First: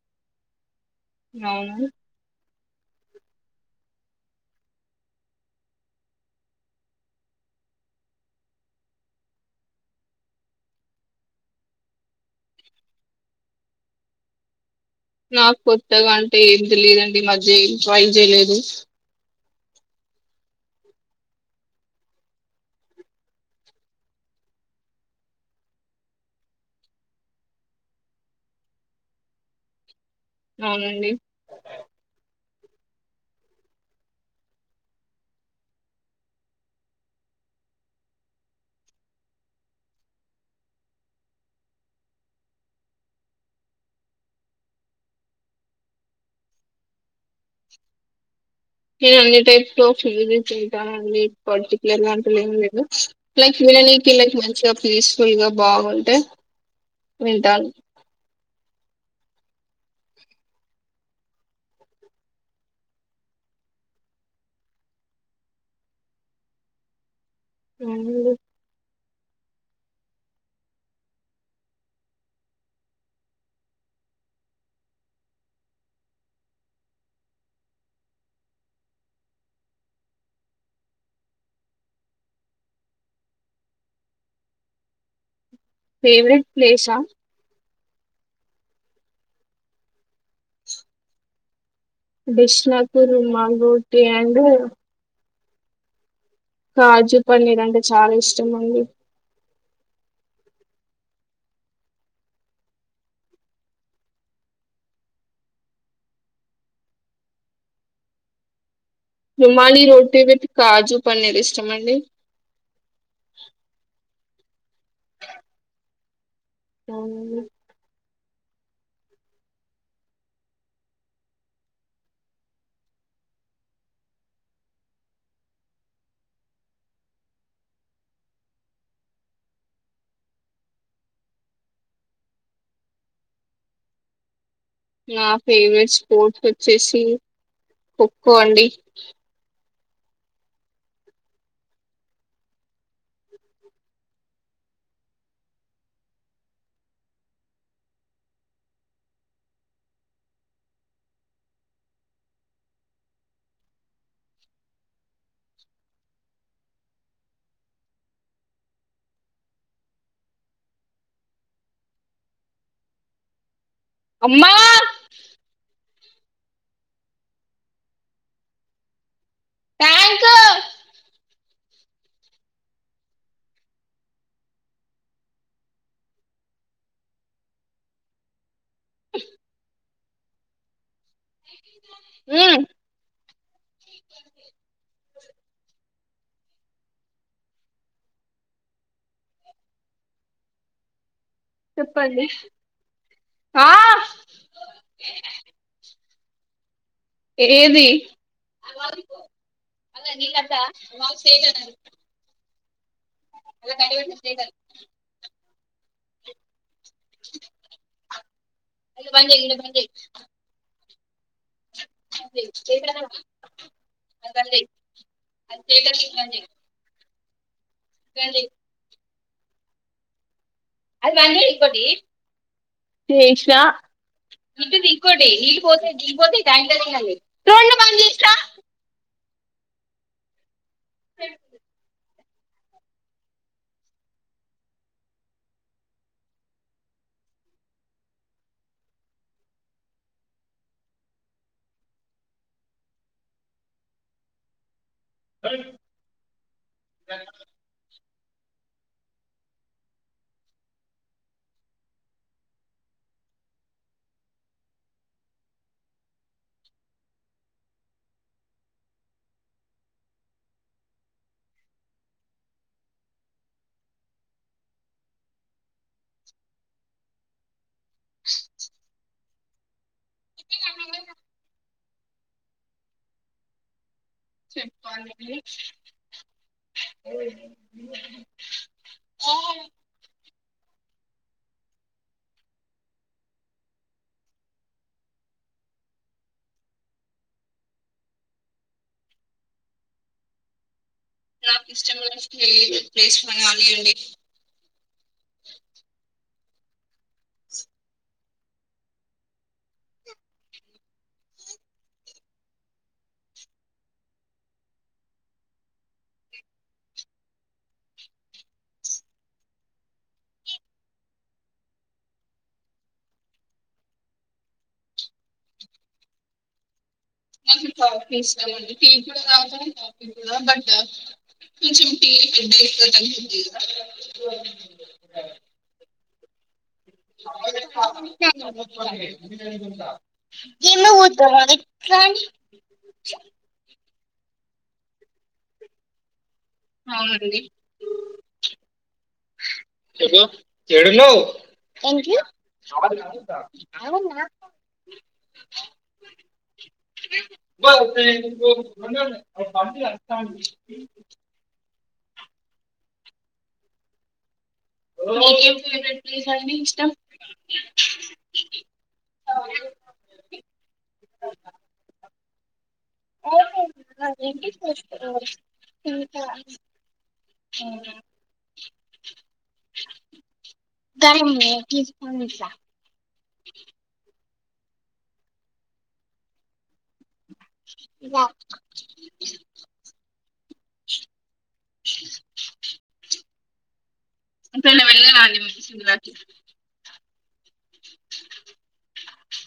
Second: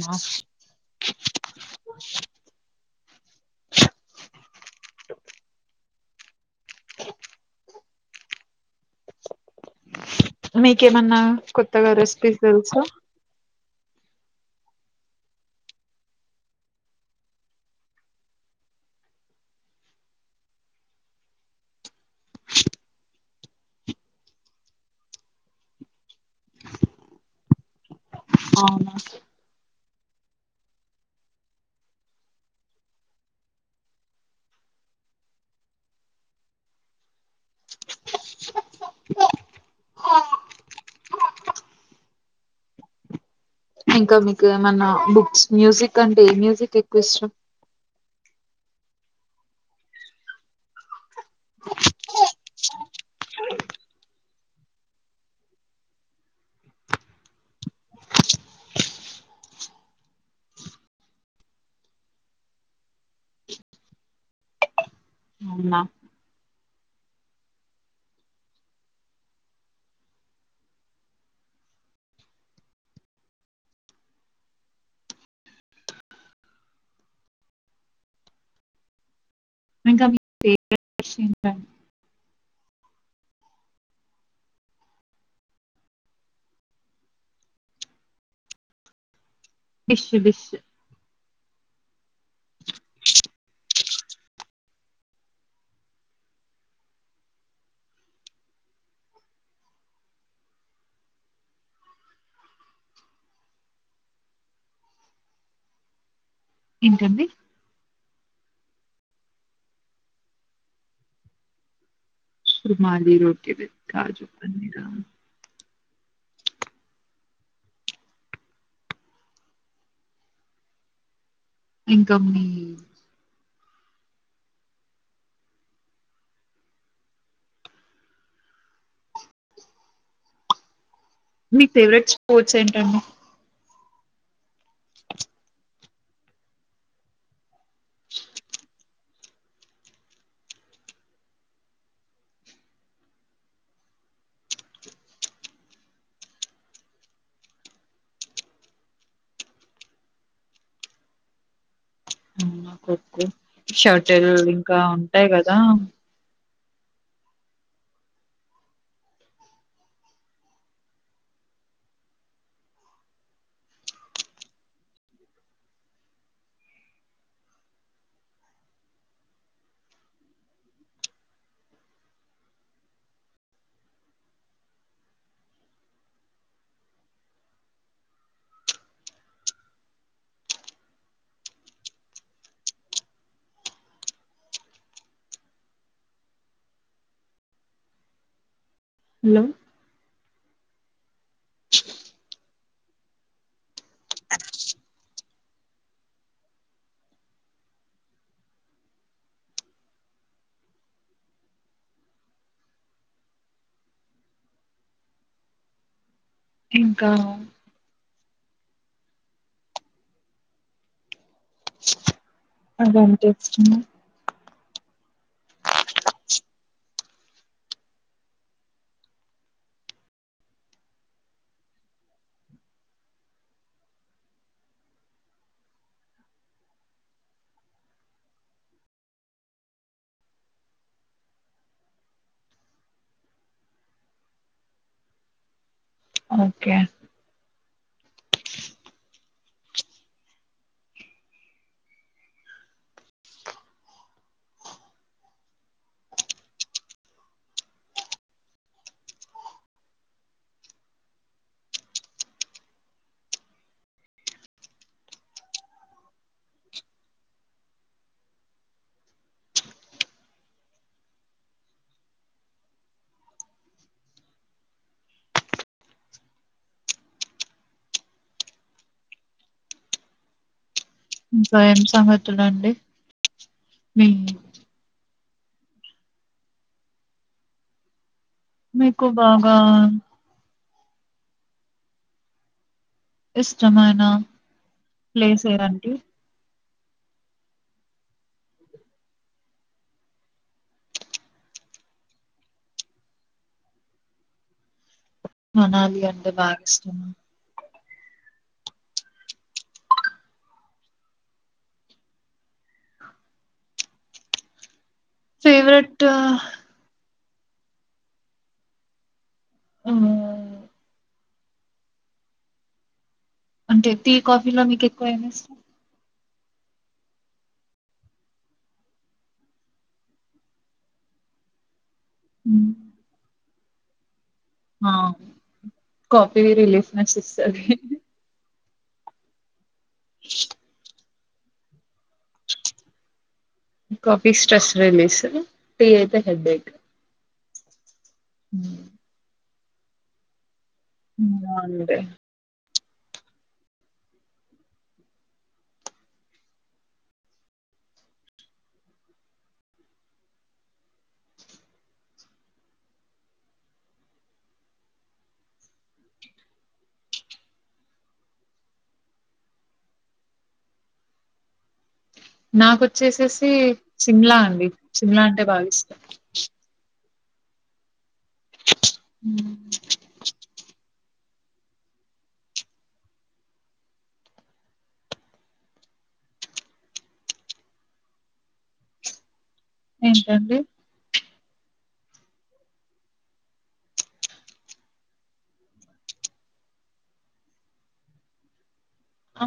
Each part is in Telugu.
నా అవునా మీకేమన్నా కొత్తగా రెసిపీస్ తెలుసా నాకు కొత్తగా అంటే ఏమి తెలిదండి ఈ మధ్య ఏం ట్రై చేయలేదు అవునా, అవునండి ఇంకా మీకు ఏమన్నా బుక్స్ మ్యూజిక్ అంటే మ్యూజిక్ ఎక్కువ ఇష్టం నేను అన్ని టైప్ లో ఫూజి తింటానుండి పర్టిక్యలర్గ అంటు లేదు లైక్ పిల్ల నీ పిల్లకి మంచిగా పీస్ఫుల్ గా బాగుంటే వింటాను అవునా అవునండి [unintelligible] ఫేవరెట్ ప్లేసా డిష్ డిష్ డిష్ ఆ మాంగూటి అండ్ కాజు పన్నీర్ అంటే చాలా ఇష్టం అండి ఏంటండి రుమాలి రోటీ విత్ కాజు పన్నీర్ ఇష్టమండి శమాలి రోటిది కాజు పన్నీరా అవునండి ఇంకా మీ మీ ఫేవరెట్ స్పోర్ట్స్ ఏంటండి నా ఫేవరెట్ స్పోర్ట్స్ వచ్చేసి ఖోఖో అండి అవునా ఖో ఖో షటిల్ ఇంకా ఉంటాయి కదా అమ్మా థ్యాంక్ ఉమ్ హలో చెప్పండి ఆ ఏది [unintelligible] [unintelligible] ఇంకా [unintelligible] అవంటే ఇష్టమా [unintelligible] రండి అది బంద్ చెయ్ ఇంకోటి చేసిన ఇటు దింకోటీ నీళ్ళ పోతా దిగిపోతే ఈ టాంకర్ వెయ్యాలి. స ఓకే అ ఇంకా ఏం సంగతులండి మీ చెప్పాలి అండి మీకు బాగా ఇష్టమైన ప్లేస్ ఏలాంటి నాకు ఇష్టమైన తెదు ప్లేస్ అాలి అండి మనాలి అంటే బాగా ఇష్టమా ఫేవరెట్ ఆ అంటే టీ కాఫీలో మీకు ఎక్కువ ఏమి ఇష్టం మనకు టాపి ఇస్తాంమండి టీవీ కూడా రాతాం టాపి కూడా బట్ కొంచెం [inaudible] కాపీ రిలీజ్ ఏల ఉ కాఫీ స్ట్రెస్ రిలీస్ టీ అయితే హెడ్బేక్ అవునండి ఉ చె చెడులవుం అంతే ూ బస్ మా మీకేం ఫేవరెట్ ప్లేస్ అండి ఇష్టం నాకొచ్చేసేసి సిమ్లా అండి సిమ్లా అంటే భావిస్తాం హ అ లా వా ఏంటండి? అంత వెళ ని రా ఆ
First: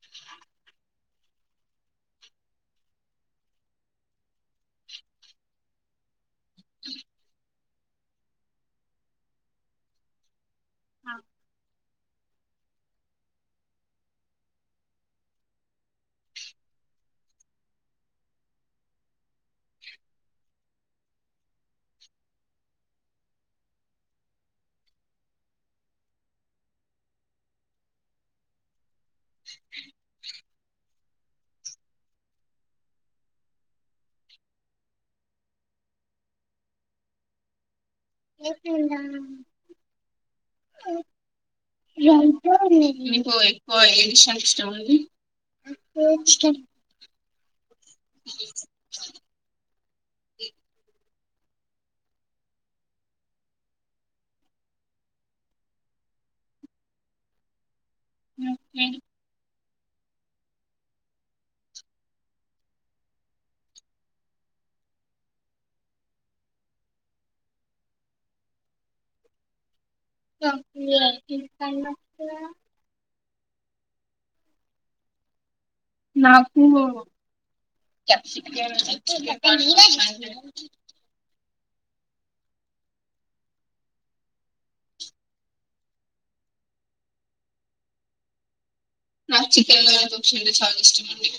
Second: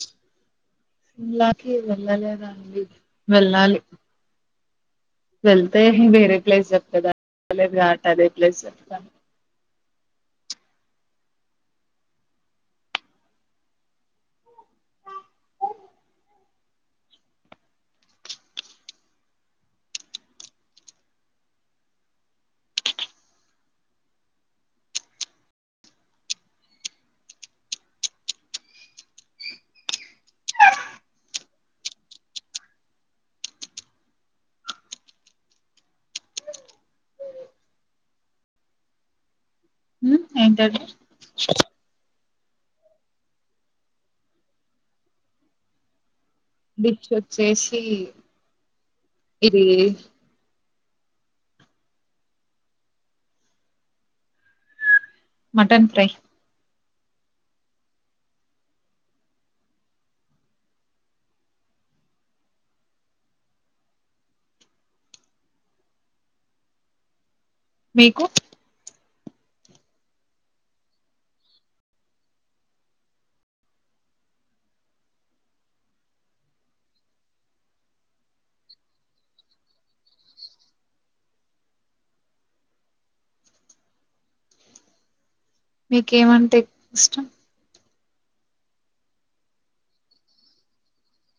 సిలాకి వెళ్ళలేదా అండి వెళ్ళాలి వెళ్తే వేరే ప్లేస్ చెప్ కదాట అదే ప్లేస్ చెప్తా ఆ ఏసంద ఏంట మీకు ఎక్కువ ఏడిషన్ ఇష్టం అది బిచ్ వచ్చేసి ఇది మటన్ ఫ్రై చికెన్ మీకు చప్ప ఇ నాకు క్యాప్సికమ్ మీకేమంటే ఇష్టం నాకు చికెన్ లో తసి అంటే చాలా ఇష్టం అండి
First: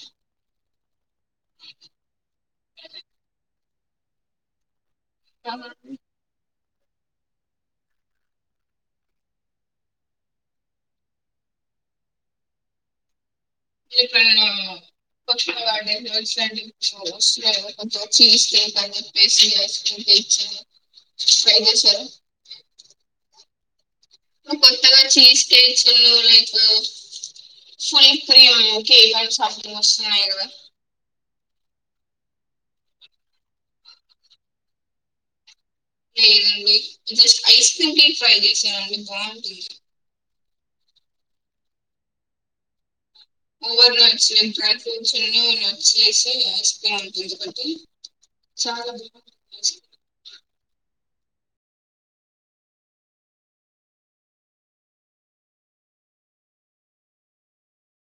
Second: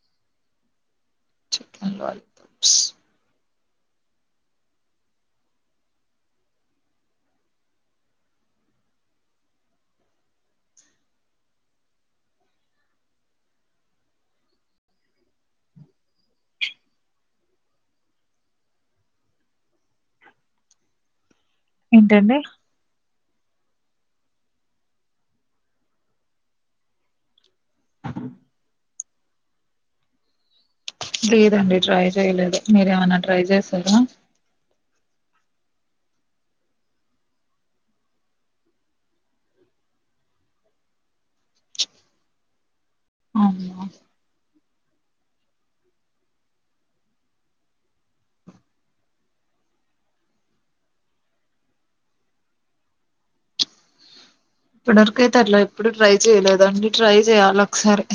క వా అ ఇక్క ప వా కొ చ పసి ట్రై చేసారా ఏంటండి కొత్తగా చీజ్ కేక్స్ లల్లో like full cream cake some వస్తున్నాయి కదా. లేదండి ట్రై చేయలేదు. మీరేమన్నా ట్రై చేసారా? లేదండి జస్ట్ ఐస్ క్రీమ్కి ట్రై చేసానండి బావుంటుంది. అవునా ఓవర్ నైట్స్ డ్రై ప్రూట్స్ ఉన్ను [inaudible] మిక్సిలేసి [inaudible] పట్టి చాల [inaudible] ఇప్పటి వరకయితే అట్లా ఎప్పుడు ట్రై చెయలేదండి. ట్రై చెయాలి ఒకసారి.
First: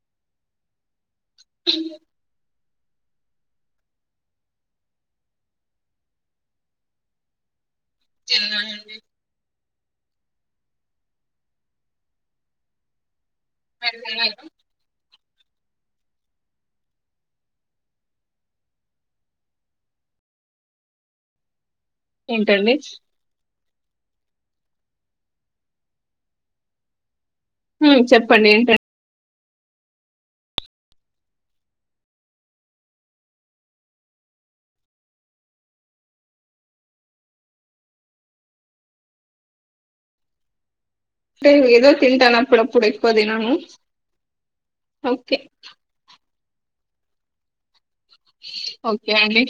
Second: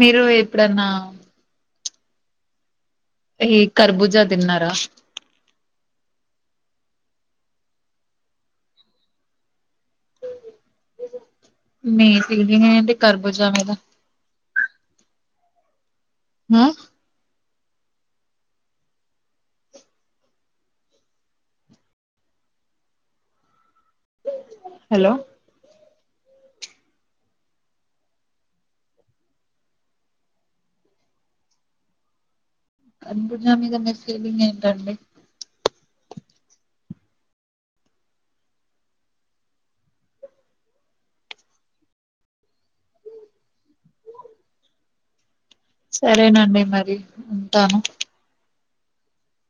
మీరు ఎప్పుడన్నా అ ఈ కర్బుజా తిన్నారా. తిన్నానండి. మీ ఫీలింగ్ ఎంటి కర్జుజా మీద. ఆ ఏంటండి? హలో చెప్పండి ఏంటండి. ఖర్బుజా మీదా మీ ఫీలింగ్ ఏంటండి. నేను ఏదో తింటాను అప్పుడుప్పుడు ఎక్కువ తినను ఓకే. సరేనండి మరి ఉంటాను. ఓకే అండి